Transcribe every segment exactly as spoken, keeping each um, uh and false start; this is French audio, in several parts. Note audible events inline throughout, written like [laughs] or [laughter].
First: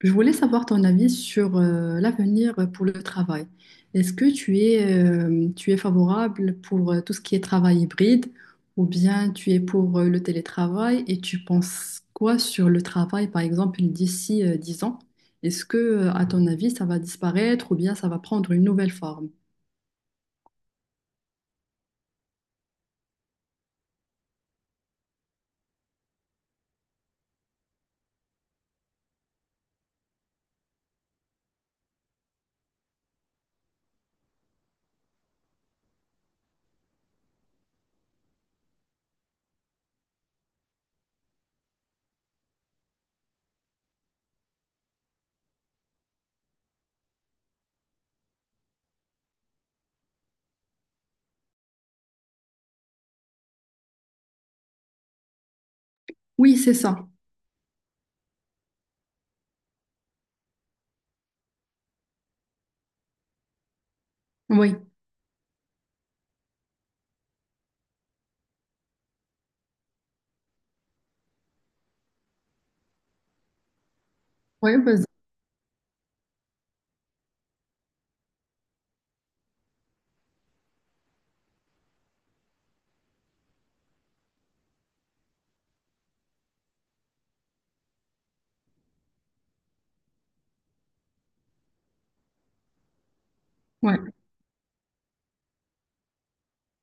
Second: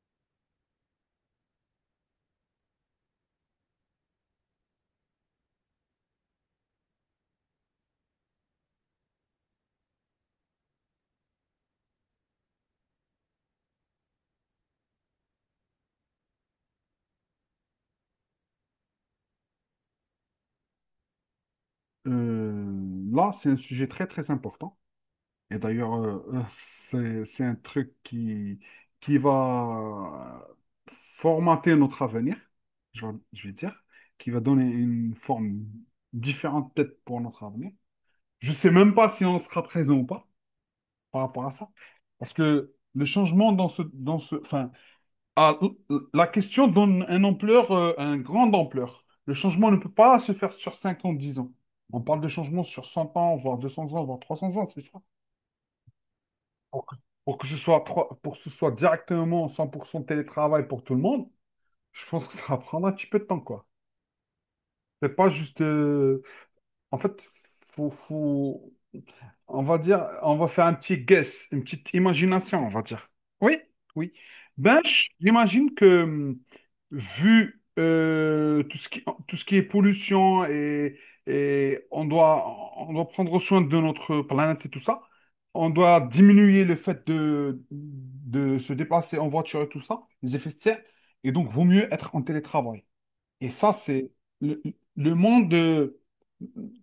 Je voulais savoir ton avis sur euh, l'avenir pour le travail. Est-ce que tu es, euh, tu es favorable pour euh, tout ce qui est travail hybride ou bien tu es pour euh, le télétravail, et tu penses quoi sur le travail, par exemple, d'ici euh, dix ans? Est-ce que, euh, à ton avis, ça va disparaître ou bien ça va prendre une nouvelle forme? Euh, là, c'est un sujet très, très important. Et d'ailleurs, euh, euh, c'est, c'est un truc qui, qui va formater notre avenir, je, vais je vais dire, qui va donner une forme différente peut-être pour notre avenir. Je ne sais même pas si on sera présent ou pas par rapport à ça. Parce que le changement dans ce, dans ce, enfin, ah, l- la question donne un ampleur, euh, un grande ampleur. Le changement ne peut pas se faire sur cinq ans, dix ans. On parle de changement sur cent ans, voire deux cents ans, voire trois cents ans, c'est ça. Oui, c'est Pour que, ça. pour que ce soit trois- pour que ce soit directement cent pour cent télétravail pour tout le monde, je pense que ça va prendre un petit peu de temps, quoi. Oui. C'est pas juste... euh, En fait, faut, faut- On va dire, on va faire un petit guess, une petite imagination, on va dire. Oui, oui. Oui, Ben, vas-y. j- j'imagine que, hum, vu euh, tout ce qui, tout ce qui est pollution et, et on doit, on doit prendre soin de notre planète et tout ça, on doit diminuer le fait de, de se déplacer en voiture et tout ça, les effets de serre, et donc vaut mieux être en télétravail. Et ça, Ouais. c'est le, le monde euh,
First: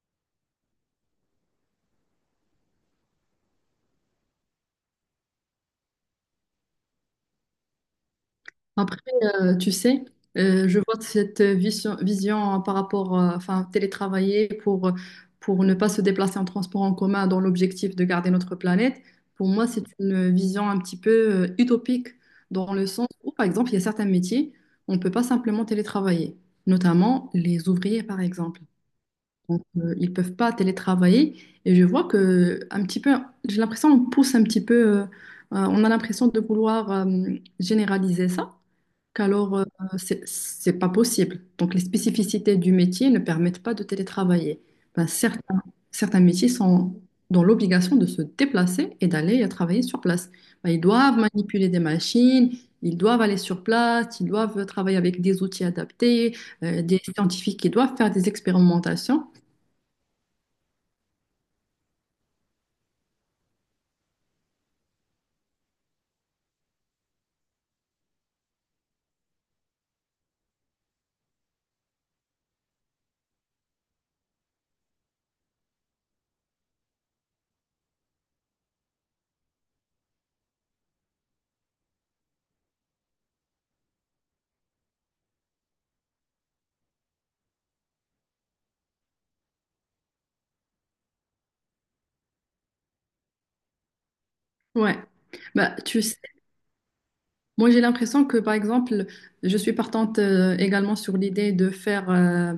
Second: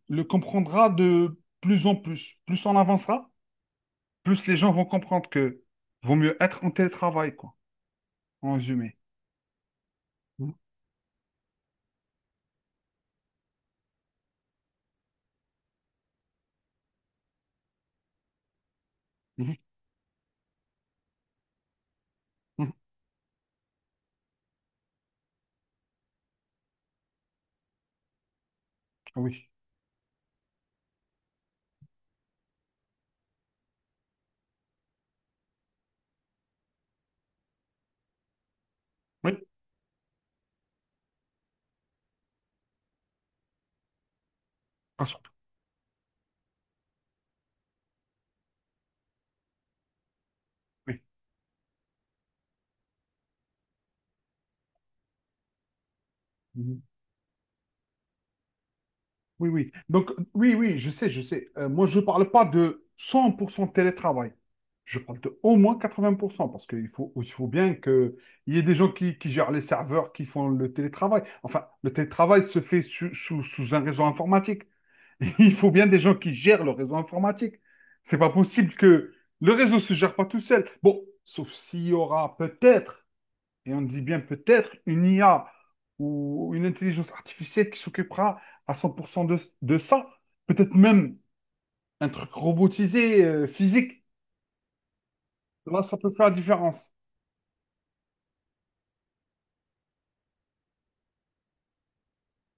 le comprendra de plus en plus. Plus on avancera, plus les gens vont comprendre que vaut mieux être en télétravail, quoi, en résumé. Après, euh, tu sais, Mhm, euh, je vois cette vision, vision par rapport, euh, enfin, télétravailler pour, pour ne pas se déplacer en transport en commun dans l'objectif de garder notre planète. Pour mhm, moi, c'est une vision un petit peu euh, utopique, mhm. dans le sens où, par exemple, il y a certains métiers, on ne peut pas simplement télétravailler, notamment les ouvriers, par exemple. Ah oui, Donc, euh, ils ne peuvent pas télétravailler, et je vois que un petit peu, j'ai l'impression qu'on pousse un petit peu, euh, euh, on a l'impression de vouloir euh, généraliser ça oui, qu'alors euh, c'est c'est pas possible. Donc les spécificités du métier ne permettent pas de télétravailler. pas Ben, sûr. certains, certains métiers sont dans l'obligation de se déplacer et d'aller travailler sur place. Ben, ils Oui. doivent manipuler des machines, ils doivent aller sur place, ils doivent travailler avec des outils adaptés, euh, Mhm. des scientifiques qui doivent faire des expérimentations. Oui, oui. Donc, oui, oui, je sais, je sais. Euh, moi, je ne parle pas de cent pour cent télétravail. Je parle de au moins quatre-vingts pour cent, parce qu'il faut, il faut bien qu'il y ait des gens qui, qui gèrent les serveurs, qui font le télétravail. Enfin, le télétravail se fait sous, sous- sous un réseau informatique. [laughs] Il faut bien des gens qui gèrent le réseau informatique. C'est pas possible que le réseau se gère pas tout seul. Bon, sauf s'il y aura peut-être et on dit bien peut-être une I A ou une intelligence artificielle qui s'occupera à cent pour cent de, de ça. Peut-être même un truc robotisé, euh, physique. Ouais. Ben, Là, ça tu peut sais, faire la différence. moi, j'ai l'impression que, par exemple, je suis partante euh, également sur l'idée de faire euh,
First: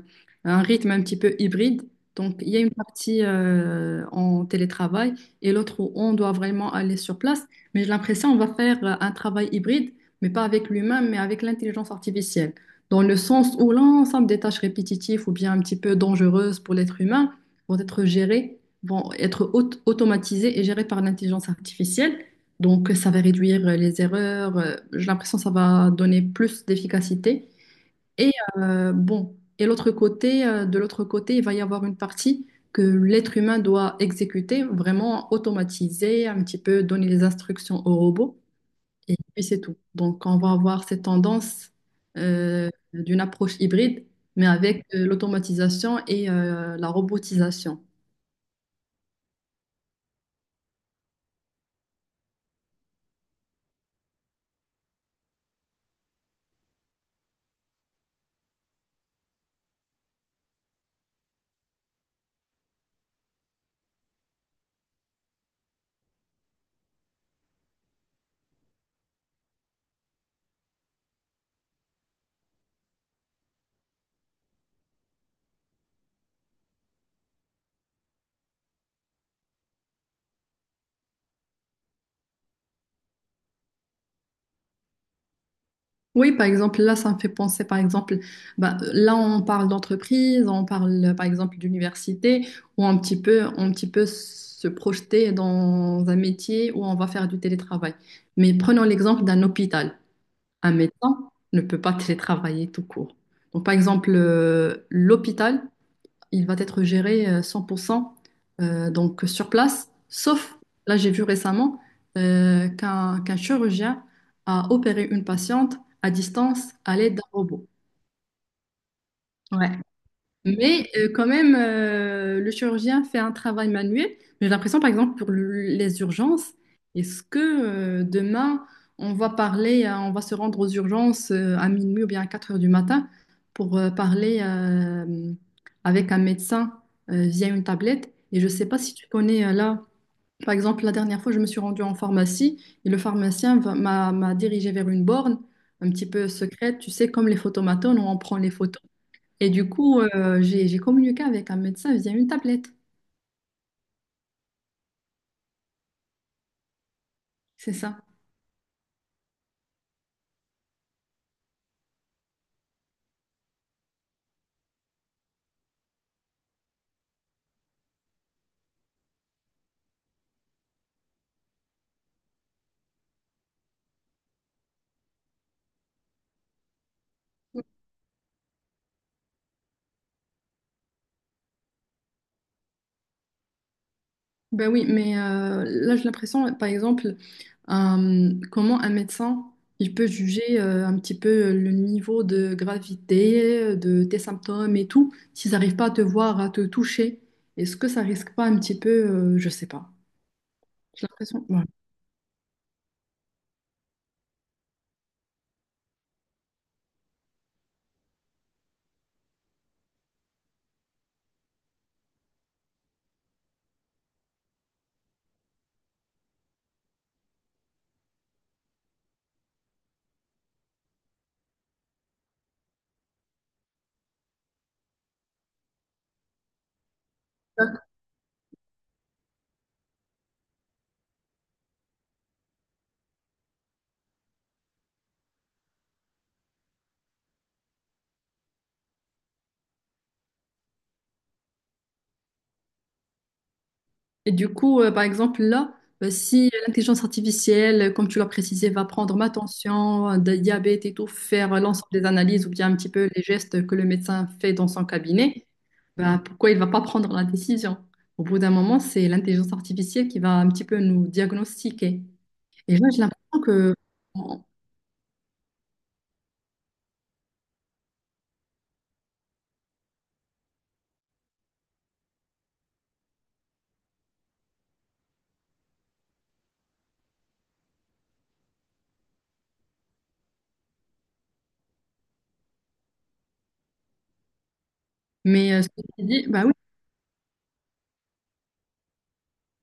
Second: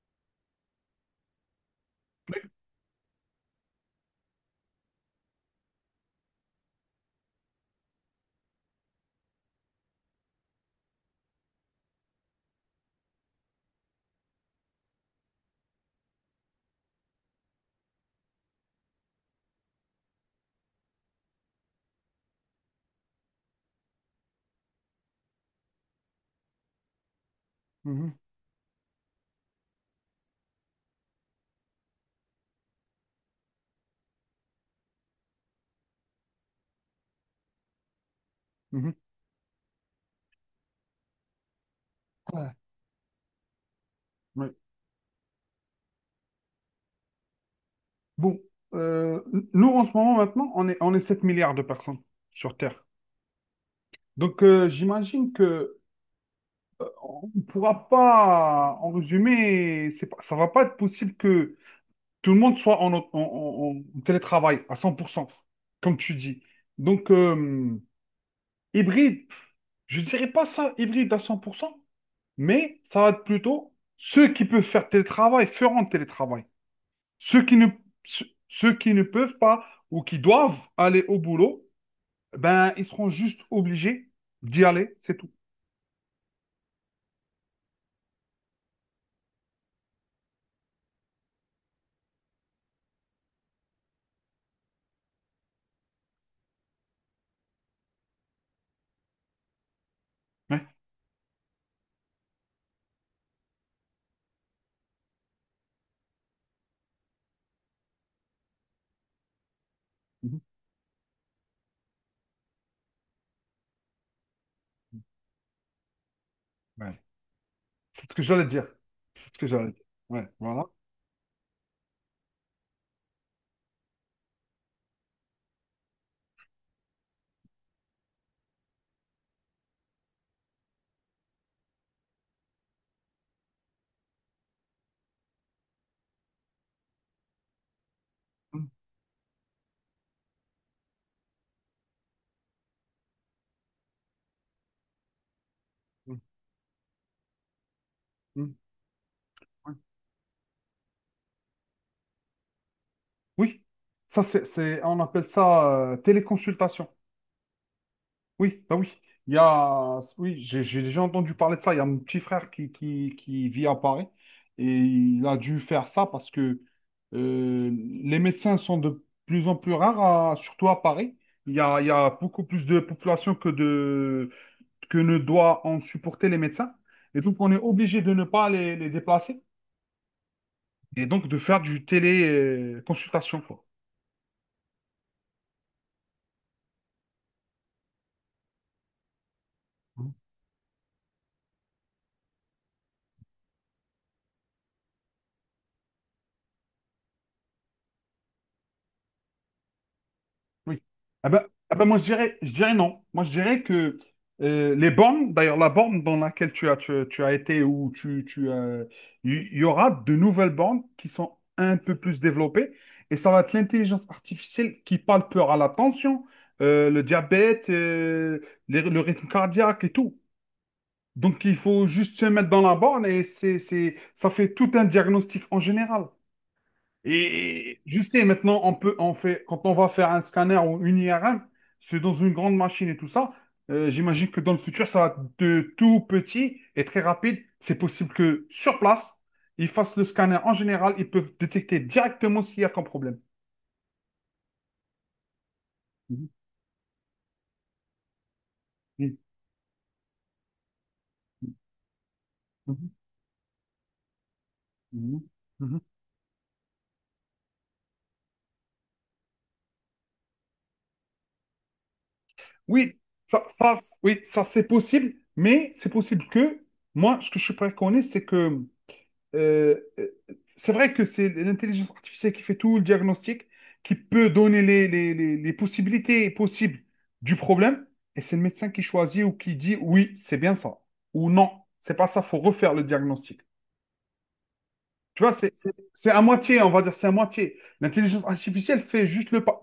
un rythme un petit peu hybride. Donc, Oui. il y a une partie euh, en télétravail et l'autre où on doit vraiment aller sur place. Mais j'ai l'impression qu'on va faire euh, un travail hybride, mais pas avec l'humain, mais avec l'intelligence artificielle. Dans le sens où l'ensemble des tâches répétitives ou bien un petit peu dangereuses pour l'être humain vont être gérées, vont être aut- automatisées et gérées par l'intelligence artificielle. Donc, ça va réduire euh, les erreurs. euh, J'ai l'impression que ça va donner plus d'efficacité. Mhm, Et euh, bon, et l'autre côté, euh, de l'autre côté, il va y avoir une partie que l'être humain doit exécuter, vraiment automatiser, un petit peu donner les instructions au robot. mhm. Et puis c'est tout. Donc, on va avoir cette tendance Ouais. euh, d'une approche hybride, mais Ouais. avec euh, l'automatisation et euh, la robotisation. Bon, euh, nous en ce moment maintenant, on est, on est sept milliards de personnes sur Terre. Donc euh, j'imagine que euh, on ne pourra pas, en résumé, c'est pas- ça ne va pas être possible que tout le monde soit en, en- en- en télétravail à cent pour cent, comme tu dis. Donc, euh, hybride, je dirais pas ça hybride à cent pour cent, mais ça va être plutôt ceux qui peuvent faire télétravail feront télétravail. Ceux qui ne, ceux ceux qui ne peuvent pas ou qui doivent aller au boulot, ben, ils seront juste obligés d'y aller, c'est tout. Oui, par exemple, là, ça me fait penser, par exemple, bah, là, on parle d'entreprise, on parle, par exemple, d'université, où un petit peu, un petit peu se projeter dans un métier où on va faire du télétravail. Mais prenons l'exemple d'un hôpital. Ouais. Un médecin ne peut pas télétravailler tout court. Donc, par exemple, euh, l'hôpital, il va être géré euh, cent pour cent euh, donc sur place, Mhm. sauf, là j'ai vu récemment, euh, qu'un qu'un chirurgien a opéré une patiente à distance à Ouais. l'aide d'un robot. C'est ce que j'allais dire. C'est ce que Ouais. j'allais dire. Ouais, voilà. Mais euh, quand même, euh, le chirurgien fait un travail manuel. Mais j'ai l'impression, par exemple, pour le- les urgences, est-ce que euh, demain, on va parler, euh, on va se rendre aux urgences euh, à minuit ou bien à quatre heures du matin pour euh, parler euh, avec un médecin euh, via une tablette? Et je ne sais pas si tu connais euh, là, par exemple, la dernière fois, je me suis rendue en pharmacie et le pharmacien va- m'a m'a dirigée vers une borne un petit Mhm. peu secrète, tu sais, comme les photomatones, où on prend les photos. Et du Mhm. coup, euh, j'ai, j'ai communiqué avec un médecin via une tablette. Oui, ça c'est, c'est- on appelle ça euh, téléconsultation. C'est ça. Oui, bah oui. Il y a, oui, j'ai j'ai déjà entendu parler de ça. Il y a mon petit frère qui, qui, qui vit à Paris et il a dû faire ça parce que euh, les médecins sont de plus en plus rares, à- surtout à Paris. Il y a, il y a beaucoup plus de population que de que ne doit en supporter les médecins. Et donc on est obligé de ne pas les, les déplacer et donc de faire du téléconsultation, quoi. Ben oui, mais euh, là, j'ai l'impression, par exemple, euh, comment un médecin, il peut juger euh, un petit peu le niveau de gravité de tes symptômes et tout, s'ils n'arrivent pas à te voir, à te toucher. Est-ce que ça risque pas un petit peu, euh, je sais pas. Oui. J'ai Ah ben, l'impression. Ouais. ah ben moi, je dirais, je dirais non. Moi, je dirais que euh, les bornes, d'ailleurs, la borne dans laquelle tu as, tu, tu as été ou tu, tu as- il y aura de nouvelles bornes qui sont un peu plus développées et ça va être l'intelligence artificielle qui parle peur à la tension, euh, le diabète, euh, les- le rythme cardiaque et tout. Donc, il faut juste se mettre dans la borne et c'est, c'est, ça fait tout un diagnostic en général. Et je sais, maintenant, on peut, on fait, quand on va faire un scanner ou une I R M, c'est dans une grande machine et tout ça. Euh, j'imagine que dans le futur, ça va être de tout petit et très rapide. C'est possible que sur place, ils fassent le scanner. En général, ils peuvent détecter directement s'il y a comme problème. Et du coup, euh, par exemple, là, euh, Mhm, si l'intelligence artificielle, euh, comme tu l'as précisé, va mhm, prendre ma tension, euh, de diabète et tout, faire euh, l'ensemble des analyses ou bien un petit peu les gestes que le médecin fait dans son mhm, cabinet, mhm, mhm. ben, pourquoi il ne va pas prendre la décision? Au bout d'un moment, c'est l'intelligence artificielle qui va un petit peu nous diagnostiquer. Et là, Oui, j'ai l'impression ça, que... ça, oui, ça Bon. c'est possible, mais c'est possible que moi, ce que je préconise, c'est que Euh, euh, c'est vrai que c'est l'intelligence artificielle qui fait tout le diagnostic, qui peut donner les, les- les- les possibilités possibles du problème, et c'est le médecin qui choisit ou qui dit oui, c'est bien ça, ou non, c'est pas ça, faut refaire le diagnostic. Tu vois, c'est Mais euh, ce c'est- que tu c'est à dis, bah... moitié, on va dire, c'est à moitié. L'intelligence artificielle fait juste le pas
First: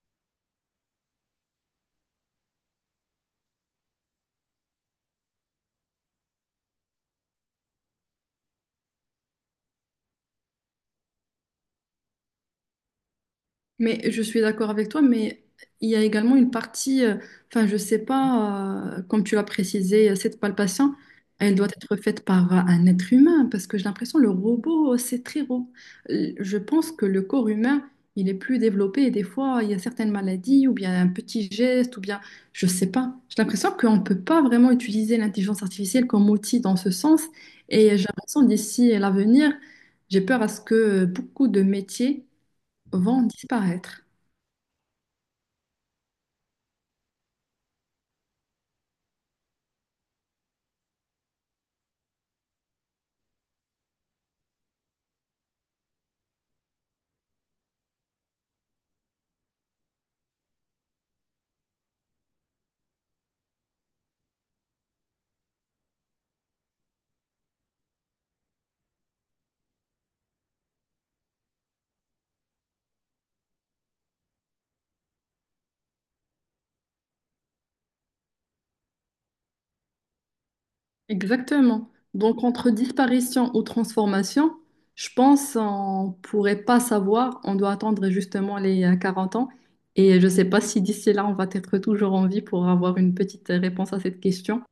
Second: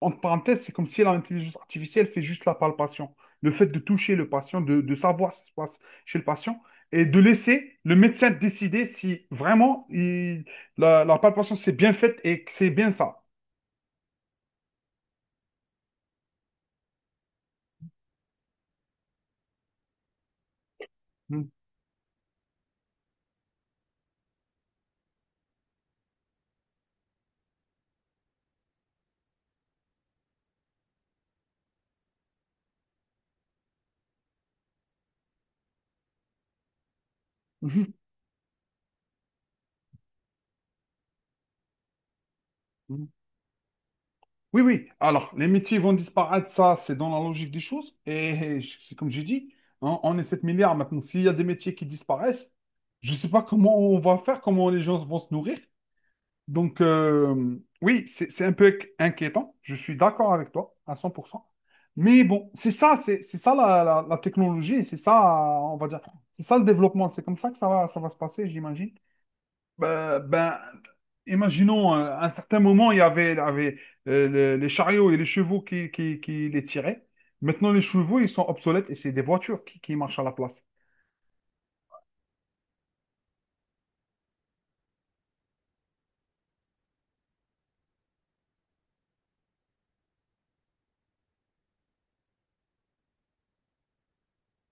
entre parenthèses, c'est comme si l'intelligence artificielle fait juste la palpation. Le fait de toucher le patient, de, de savoir ce qui se passe chez le patient et de laisser le médecin décider si vraiment il- la, la palpation s'est bien faite et que c'est bien ça. Mais je suis d'accord avec toi, mais il y a également une partie, euh, enfin, je sais pas, euh, comme tu l'as précisé, cette palpation, Mm. elle doit être faite par un être humain, parce que j'ai l'impression le robot, euh, c'est très robot. Je pense que le corps humain, il est plus développé, et des fois, il y a certaines maladies, ou bien un petit geste, ou bien, je sais pas. J'ai l'impression qu'on ne peut pas vraiment utiliser l'intelligence artificielle comme outil dans ce sens, Mhm. et j'ai l'impression d'ici à l'avenir, j'ai peur à ce que beaucoup de métiers Mhm. vont disparaître. Oui, oui. Alors, les métiers vont disparaître, ça, c'est dans la logique des choses. Et je- c'est comme j'ai dit, hein, on est sept milliards maintenant. S'il y a des métiers qui disparaissent, je ne sais pas comment on va faire, comment les gens vont se nourrir. Donc, euh, oui, c'est c'est un peu inquiétant. Je suis d'accord avec toi à cent pour cent. Mais bon, c'est ça, c'est c'est ça la, la- la technologie, c'est ça, on va dire, c'est ça le développement. C'est comme ça que ça va, ça va se passer, j'imagine. Ben, ben, imaginons, euh, à un certain moment, il y avait, il y avait, euh, le- les chariots et les chevaux qui, qui, qui les tiraient. Maintenant, les chevaux, ils sont obsolètes et c'est des voitures qui, qui marchent à la place. Exactement. Donc, entre disparition ou transformation, je pense qu'on pourrait pas savoir. On doit attendre justement les euh, quarante ans. Et je ne sais pas si d'ici là, on va être toujours en vie pour avoir une petite réponse à cette question.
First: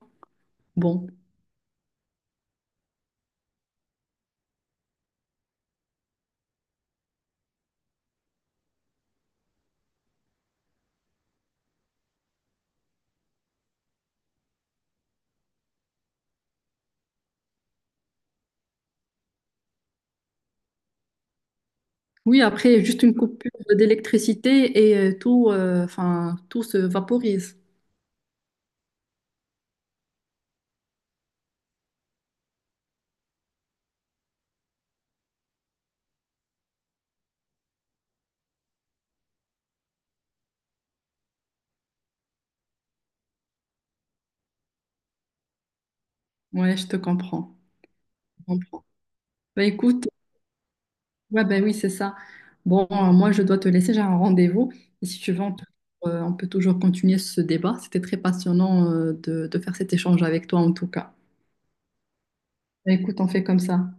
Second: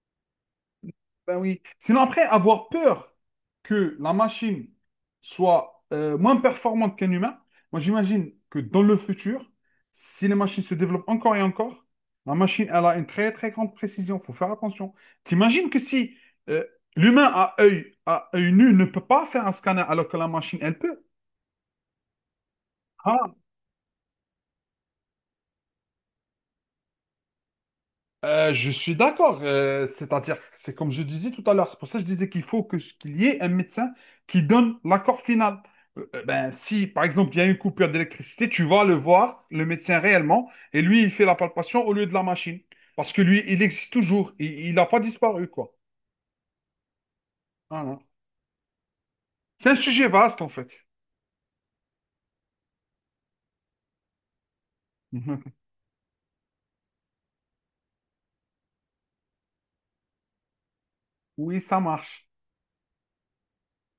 Bon. Ben oui. Sinon, après, avoir peur que la machine soit euh, moins performante qu'un humain, moi j'imagine que dans le futur, si les machines se développent encore et encore, la machine, elle a une très très grande précision. Il faut faire attention. T'imagines que si euh, l'humain à œil, à œil nu ne peut pas faire un scanner alors que la machine, elle peut. Oui, après, juste une Ah coupure d'électricité et euh, tout, euh, enfin, tout se vaporise. Euh, je suis d'accord. Euh, c'est-à-dire, c'est comme je disais tout à l'heure, c'est pour ça que je disais qu'il faut que, ce qu'il y ait un médecin qui donne l'accord final. Euh, euh, ben, si, par exemple, il y a une coupure d'électricité, tu vas le voir, le médecin réellement, et lui, il fait la palpation au lieu de la machine. Parce que lui, il existe toujours. Il il n'a pas disparu, quoi. Ouais, je te comprends. Voilà. Je comprends. Bah, C'est un écoute. sujet vaste, en fait. Ouais, ben oui, c'est ça. Bon, euh, moi, je dois te laisser, j'ai un rendez-vous. Et si tu veux, on peut, [laughs] euh, on peut toujours continuer ce débat. C'était très passionnant, euh, de, de faire cet échange avec toi, en tout cas. Oui, ça marche. Ben, écoute, on fait comme ça.